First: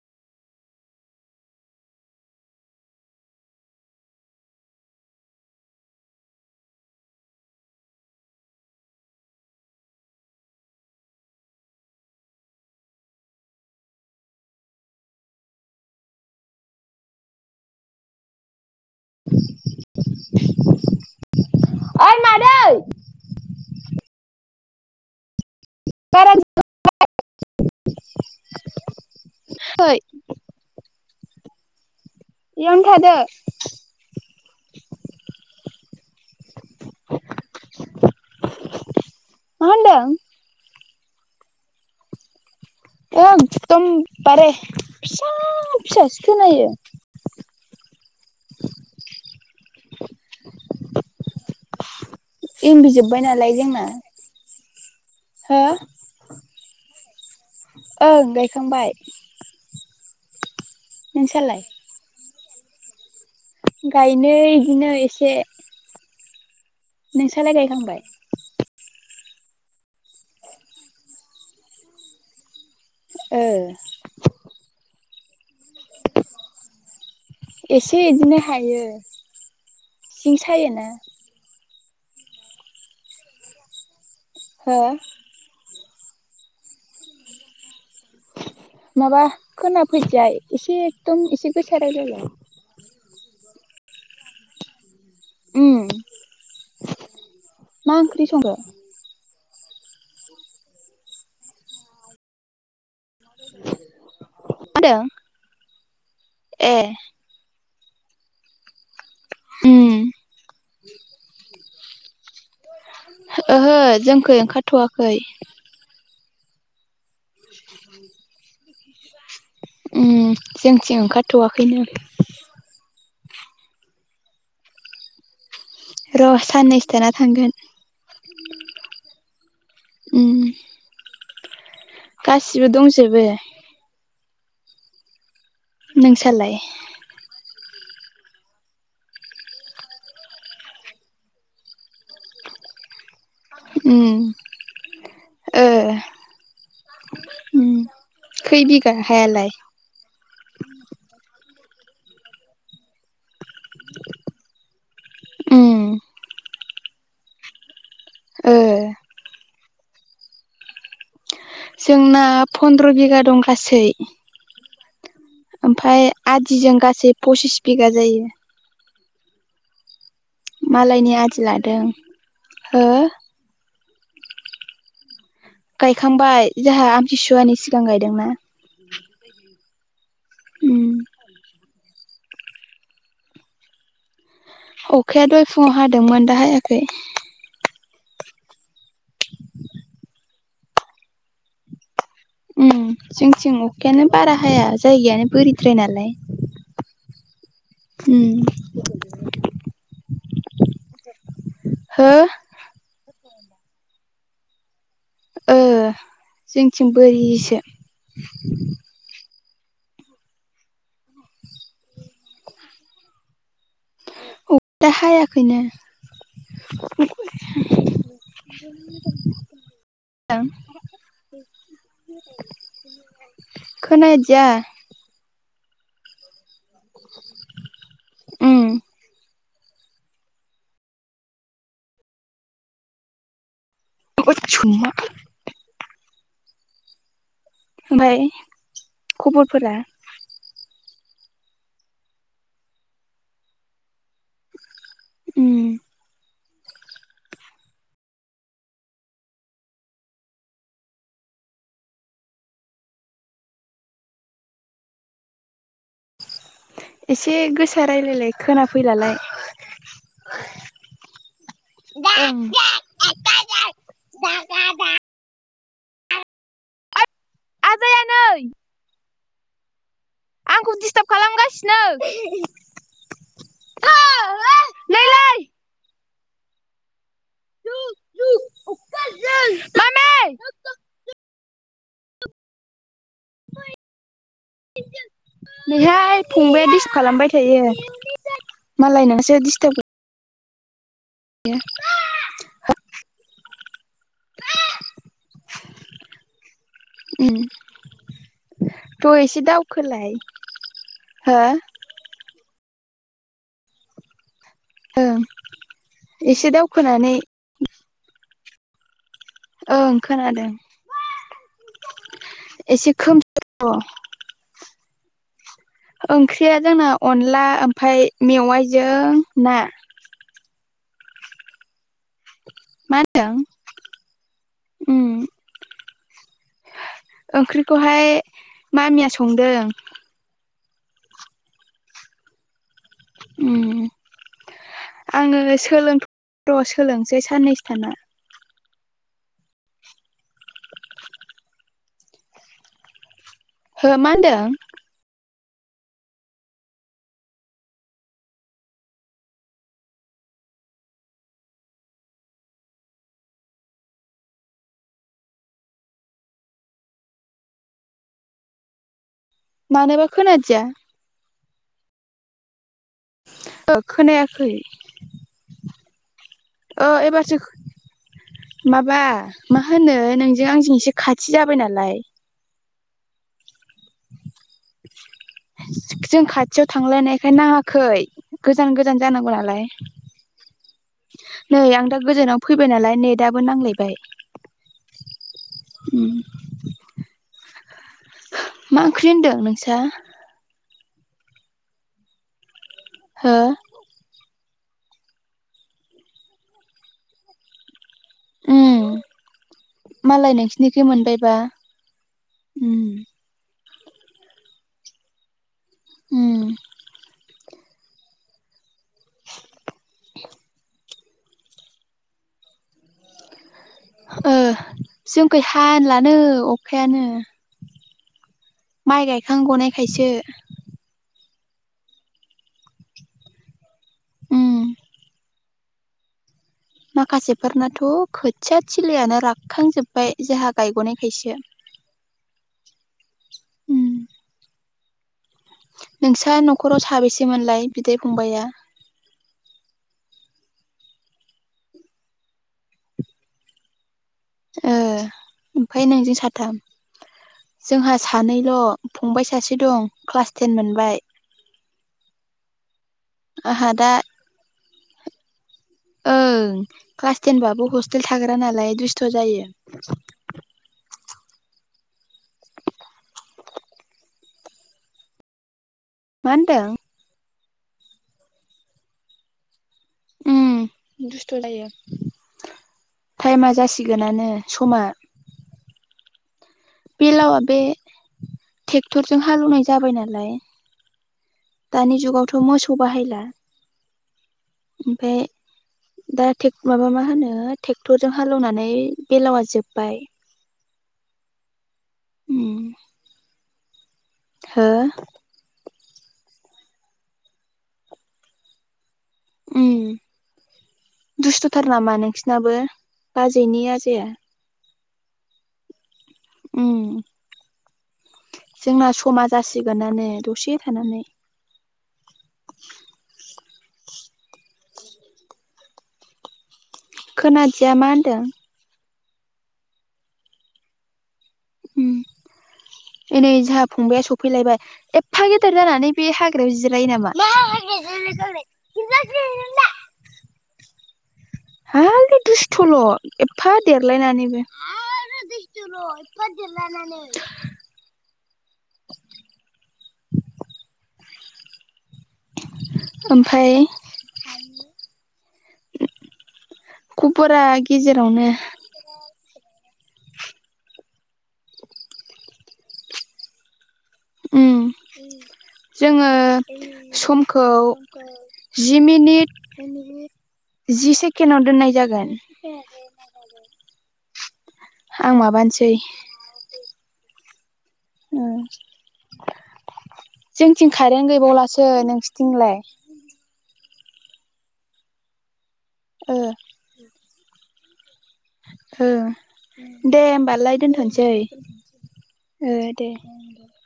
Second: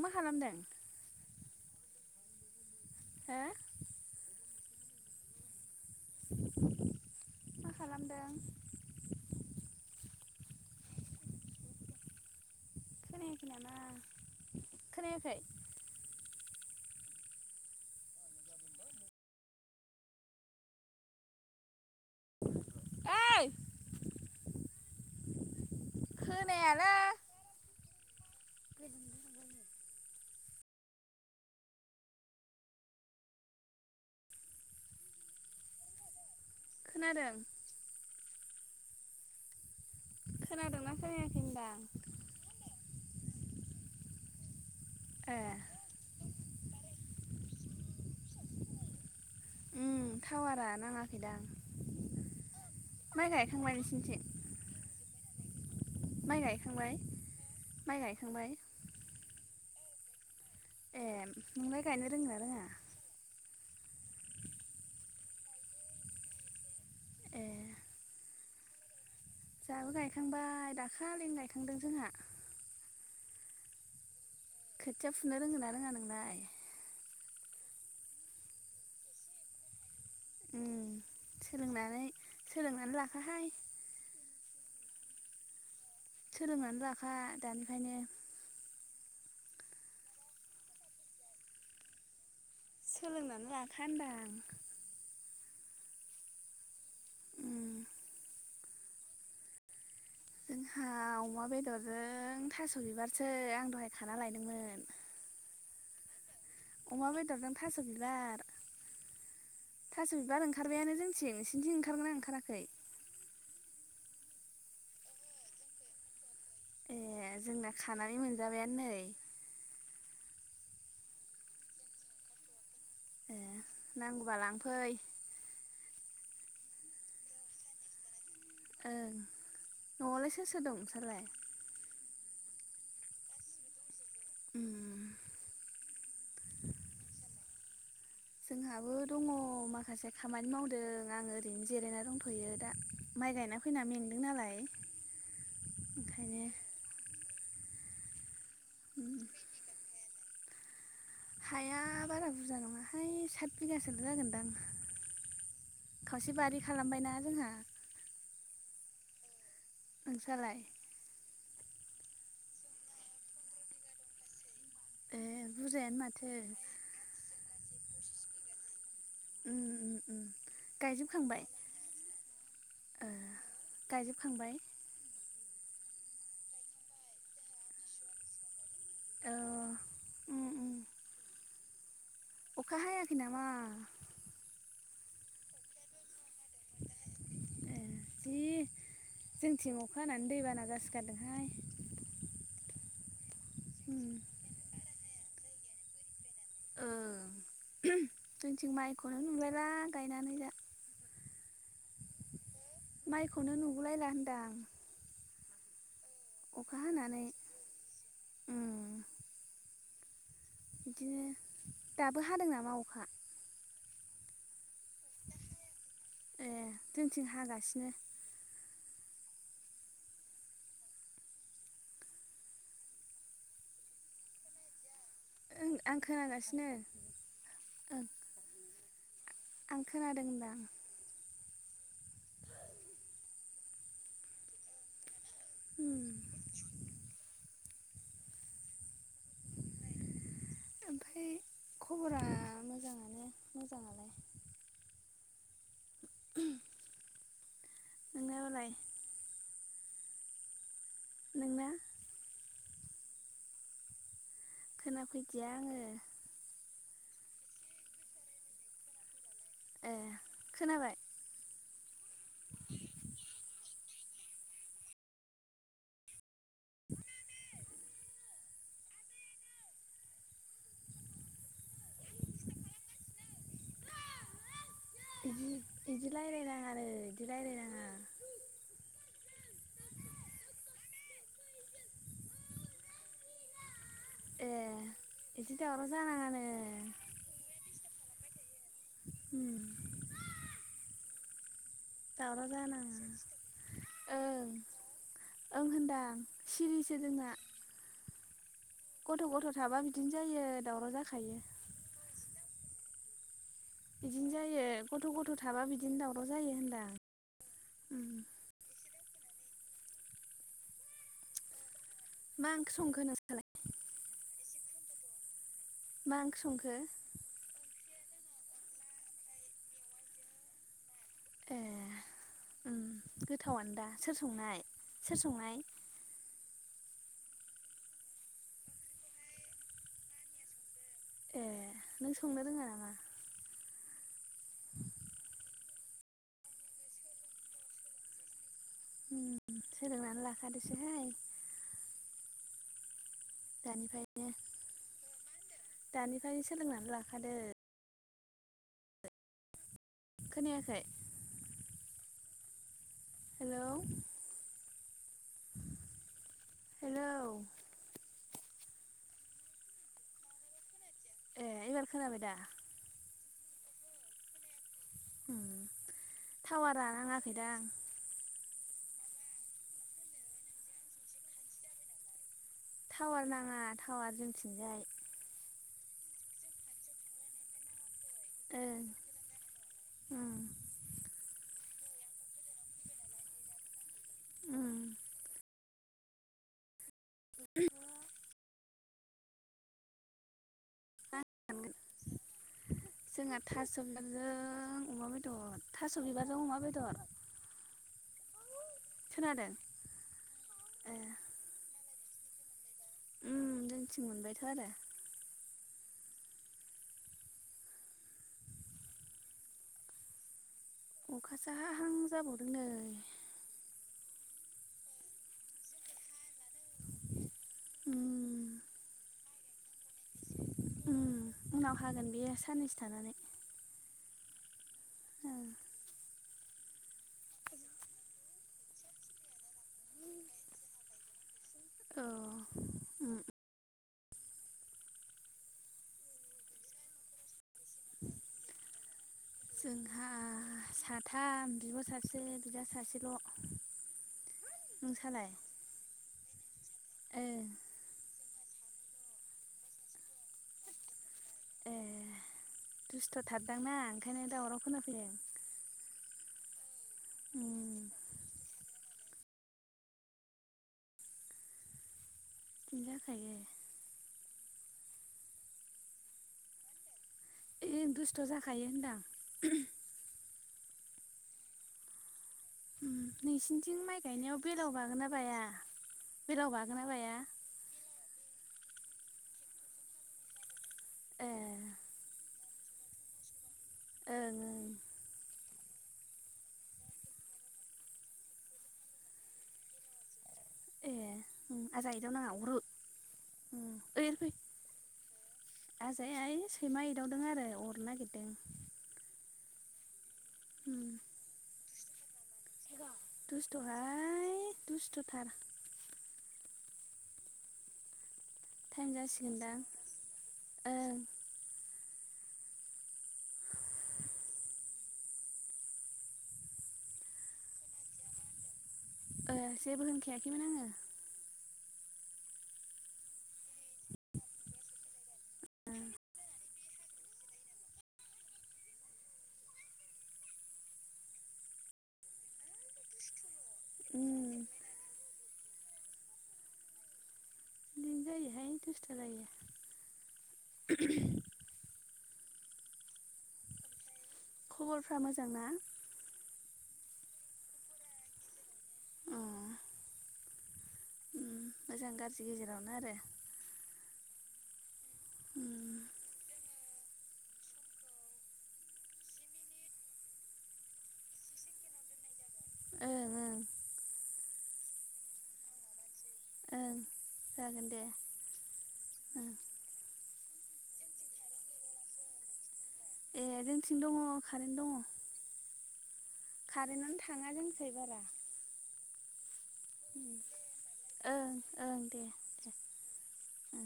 मा खालामदों? हो [unintelligible] मा खालामदों? खोनायाखै नामा खोनायाख? ओइ मादै ऐ बारा खोनायालै [inaudible] है इयावनो थादो खोनादों मा होनदों दोंना खोनायाखै होनदां एकदम बारे फिसा ए फिसासो खोनायो उम टावारा नाङाखैदां एमबि जोब्बाय माइ नालाय गायखांबाय जोंना नोंसोरनिथिं हो गायखांबाय ओं गायखांबाय ए नोंसालाय नोंलाय गायनो रोङो ना रोङा? गायनो इदिनो एसे नोंसालाय गायखांबाय? जाहाबो गायखांबाय दाखालिनो गायखांदों जोंहा ए खोथिया फुनो रोङो ना रोङा नोंलाय? एसे इदिनो हायो सिं सायोना नै सोलोंनानै लाखाहाय हो सोलोंनानै लाखा दानिफ्रायनो माबा खोनाफैदिआ एसे एकदम एसे गोसा रायलायलाय [unintelligible] ओम जोंहा मा ओंख्रि संखो? जोंहा अमा बेदरजों थास बिबारसो आं दहाय खाना लायदोंमोन। मा होनदों ए अमा बेदरजों थास बिबार उम थास बिबार ओंखारबायानो जोंथिं नोंसिनिथिं ओंखारदोंना ओंखारा। ओहो जोंनिखै ओंखारथवाखै ए जोंना खानानै मोनजाबायानो नै। ओम जोंथिं ओंखारथवाखैनो। ए नांगौबा लांफै। र साननैसोथाना थांगोन। ओं नआवलाय उम सोर सोर दं नोंस्रालाय। गासिबो दंजोबो। उम नोंसालाय जोंहाबो दङ माखासे खामानि मावदों आं ओरैनो जिरायना दंथयो दा। माइ गायना फैना उम मेंदों नालाय ओ ओंखायनो। उम खै बिगा हायालाय? हाया बारा बुरजा नङाहाय साथ बिगासोल जागोनदां। उम खावसे बारि खालामबायना जोंहा। ओ नोंसालाय जोंना फनन्द्र बिगा दं गासै। ए बुरजायानो ओमफ्राय माथो आदिजों गासै फसिस बिगा जायो। उम उम उम मालायनि गायजोबखांबाय आदि लादों हो। ओ गायजोबखांबाय। गायखांबाय जोंहा आमतिसुवानि सिगां गायदोंना। ओ उम अखा हायाखै नामा? अखाया दहाय फुङाव हादोंमोन दाहायाखै। ए जि जोंनिथिं अखा हानानै दैबाना जासोगारदोंहाय। उम जोंनिथिं उम अखायानो बारा हाया जायगायानो बोरिद्राय नालाय। ओं उम जोंनिथिं माइखौनो नुलायला गायनानै दा। हो माइखौनो नुगुलायला होनदांं। ओ जोंनिथिं बोरिसो। उम बिदिनो दाबो हादों नामा अखा। दाहायाखैनो। ए जोंथिं हागासिनो [unintelligible] खोनादिया। ओं आं खोनागासिनो ओं। उम आं खोनादों होनदां। होद सैमा। उम ओमफ्राय खबरफोरा। ओमफ्राय खबरा मोजाङानो मोजाङालाय। उम उम नोंथांनालाय? नोंना खोनाफैदिया आङो। एसे गोसा रायलायलाय खोना फैलालाय। ए खोनाबाय? [unintelligible] [inaudible] आजाया नै आंखौ दिस्टार्ब खालामगासिनो ओ है बिदि बिदि रायलायनाङानो बिदि जुब जुब अखा जों मामे ए [inaudible] इदि दावराव बेहाय जानाङानो फंबाया दिसब खालामबाय थायो मालाय नसो उम दिडिस्टाब दावराव जानाङा ओं ओं होनदां सिरिसो जोंना उम थ' गथ' एसे गथ' थाबा बिदिनो दावखोलाय जायो दावराव हो जाखायो बिदिनो जायो गथ' गथ' थाबा बिदिनो दावराव एसे जायो होनदां दावखोनानै उम ओं खोनादों मा ओंख्रि एसे संखो खोमथ नोंसालाय मा ओंख्रि ओंख्रिया संखो जोंना अनला ओमफाय मेवाइजों ना ए उम मा गोथावनो दा सोर संनाय उम सोर संनाय ओंख्रिखौहाय मामिया संदों ए नों संनो रोंङा नामा आंङो सोलोंथ र सोलोंसै साननैसोथाना सोलोंनानै लाखादोसोहाय हो दानिफ्रायनो माहोनदों दानिफ्रायनो सोलोंनानै लाखादो खोनायाखै हेलौ हेलौ मानोबा खोनादिया ए एबार खोनाबाय दा खोनायाखै टावारा ओ एबारसो नाङांखैदां माबा मा होनो नोंजों आंजों एसे खाथि जाबाय नालाय टावार नाङा टावार जोंथिंजाय जों खाथियाव थांलायनायखाय नांङाखै गोजान ओं गोजान जानांगौ नालाय उम नै आं दा गोजानाव फैबाय नालाय नेटआबो नांलायबाय उम उम मा ओंख्रि होनदों नोंसा सानगोन हो जोंहा थासोमदोनजों जों अमा बेदर थास बिबारजों अमा बेदर उम खोनादों मालाय नोंसिनिखै ए मोनबायबा उम जोंथिं मोनबायथ आरो उम अखासो हाहां जाबावदों नै ओ जोंखौ हालानो अखायानो उम माइ गायखां गनायखायसो उम उनाव हागोन बेयो साननैसो थानानै उम ओं माखासेफोरनाथ खोथिया थलयानो राग। खांजोब्बाय जोंहा गायग नायखायसो। उ। उ। नोंस्रा न'खराव साबेसेमोनलाय बिदा फंबाइआ? जोंहा साथाम बिब' सासे बिदा सासेल'। ओ नोंसालाय ओमफफ्राय नोंजों साथाम ओं जोंहा सानैल'। फंबाय सासे दं क्लास टेन मोनबाय। ए आंहा दुस्थ'थारदांना दा ओंखायनो दावराव खोनाफैदों। ओं क्लास उम टेनबाबो हस्टेल थाग्रा नालाय दुस्थ' जायो। थिन्जखाय। मा होनदों? ए दुस्थ' जाखायो होनदां। ओम दुस्थ' जायो। टाइमा नोंसिनिथिं माइ जासिगोनानो गायनायाव बेलाव समा बागोना बाया बेलाव बागोन। ना बाया बेलावा बे ट्रेक्टरजों हालेवनाय जाबाय नालाय ए दानि जुगावथ' मोसौ बाहायला ओमफाय ए। दा टेक माबा मा होनो ट्रेक्टरजों हालेवनानै बेलावा जोब्बाय। राजा एदाव नाङा अरो। उम उम हो। आजा आइ सैमा एदावदों आरो अरनो नागिरदों। उ। उम दुस्थ'थार नामा नोंसिनाबो बाजैनि आजाया। दुस्थ'हाय दुस्थ'थार। उम। जोंना टाइम समा जासिगोनदां जासिगोनानो दसे ओं थानानै। खोनादिया मा होनदों? जेबो होनखायाखैमोन आङो। एनै जोंहा फंबाया सफैलायबाय एफा गेदेर जानानै बे हाग्रा जिरायो नामा। हाललि दुस्थल' एफा देरलायनानै उम बो। ' इफा देरलायनानै। बिदिनो जायोहाय दुस्थ जायो। ओमफ्राय। खबरफ्रा मोजां ना खबरा गेजेरावनो। ओ मोजां गाज्रि गेजेरावनो आरो। उम उम जोङो। समखौ जि मिनिट। जि सेकेणडाव दोननाय जागोन। ओं ओं। आं माबानोसै। ओं जागोन दे। औ। ओं जोंथिं खारेन् गैबावलासो नोंसोरथिंलाय। ए जोंथिं दङ कारेन्ट दङ। ओ कारेन्टानो थाङा जोंनिखै बारा। औ। दे होमबालाय दोनथ'सै ओं ओं दे दे। ओं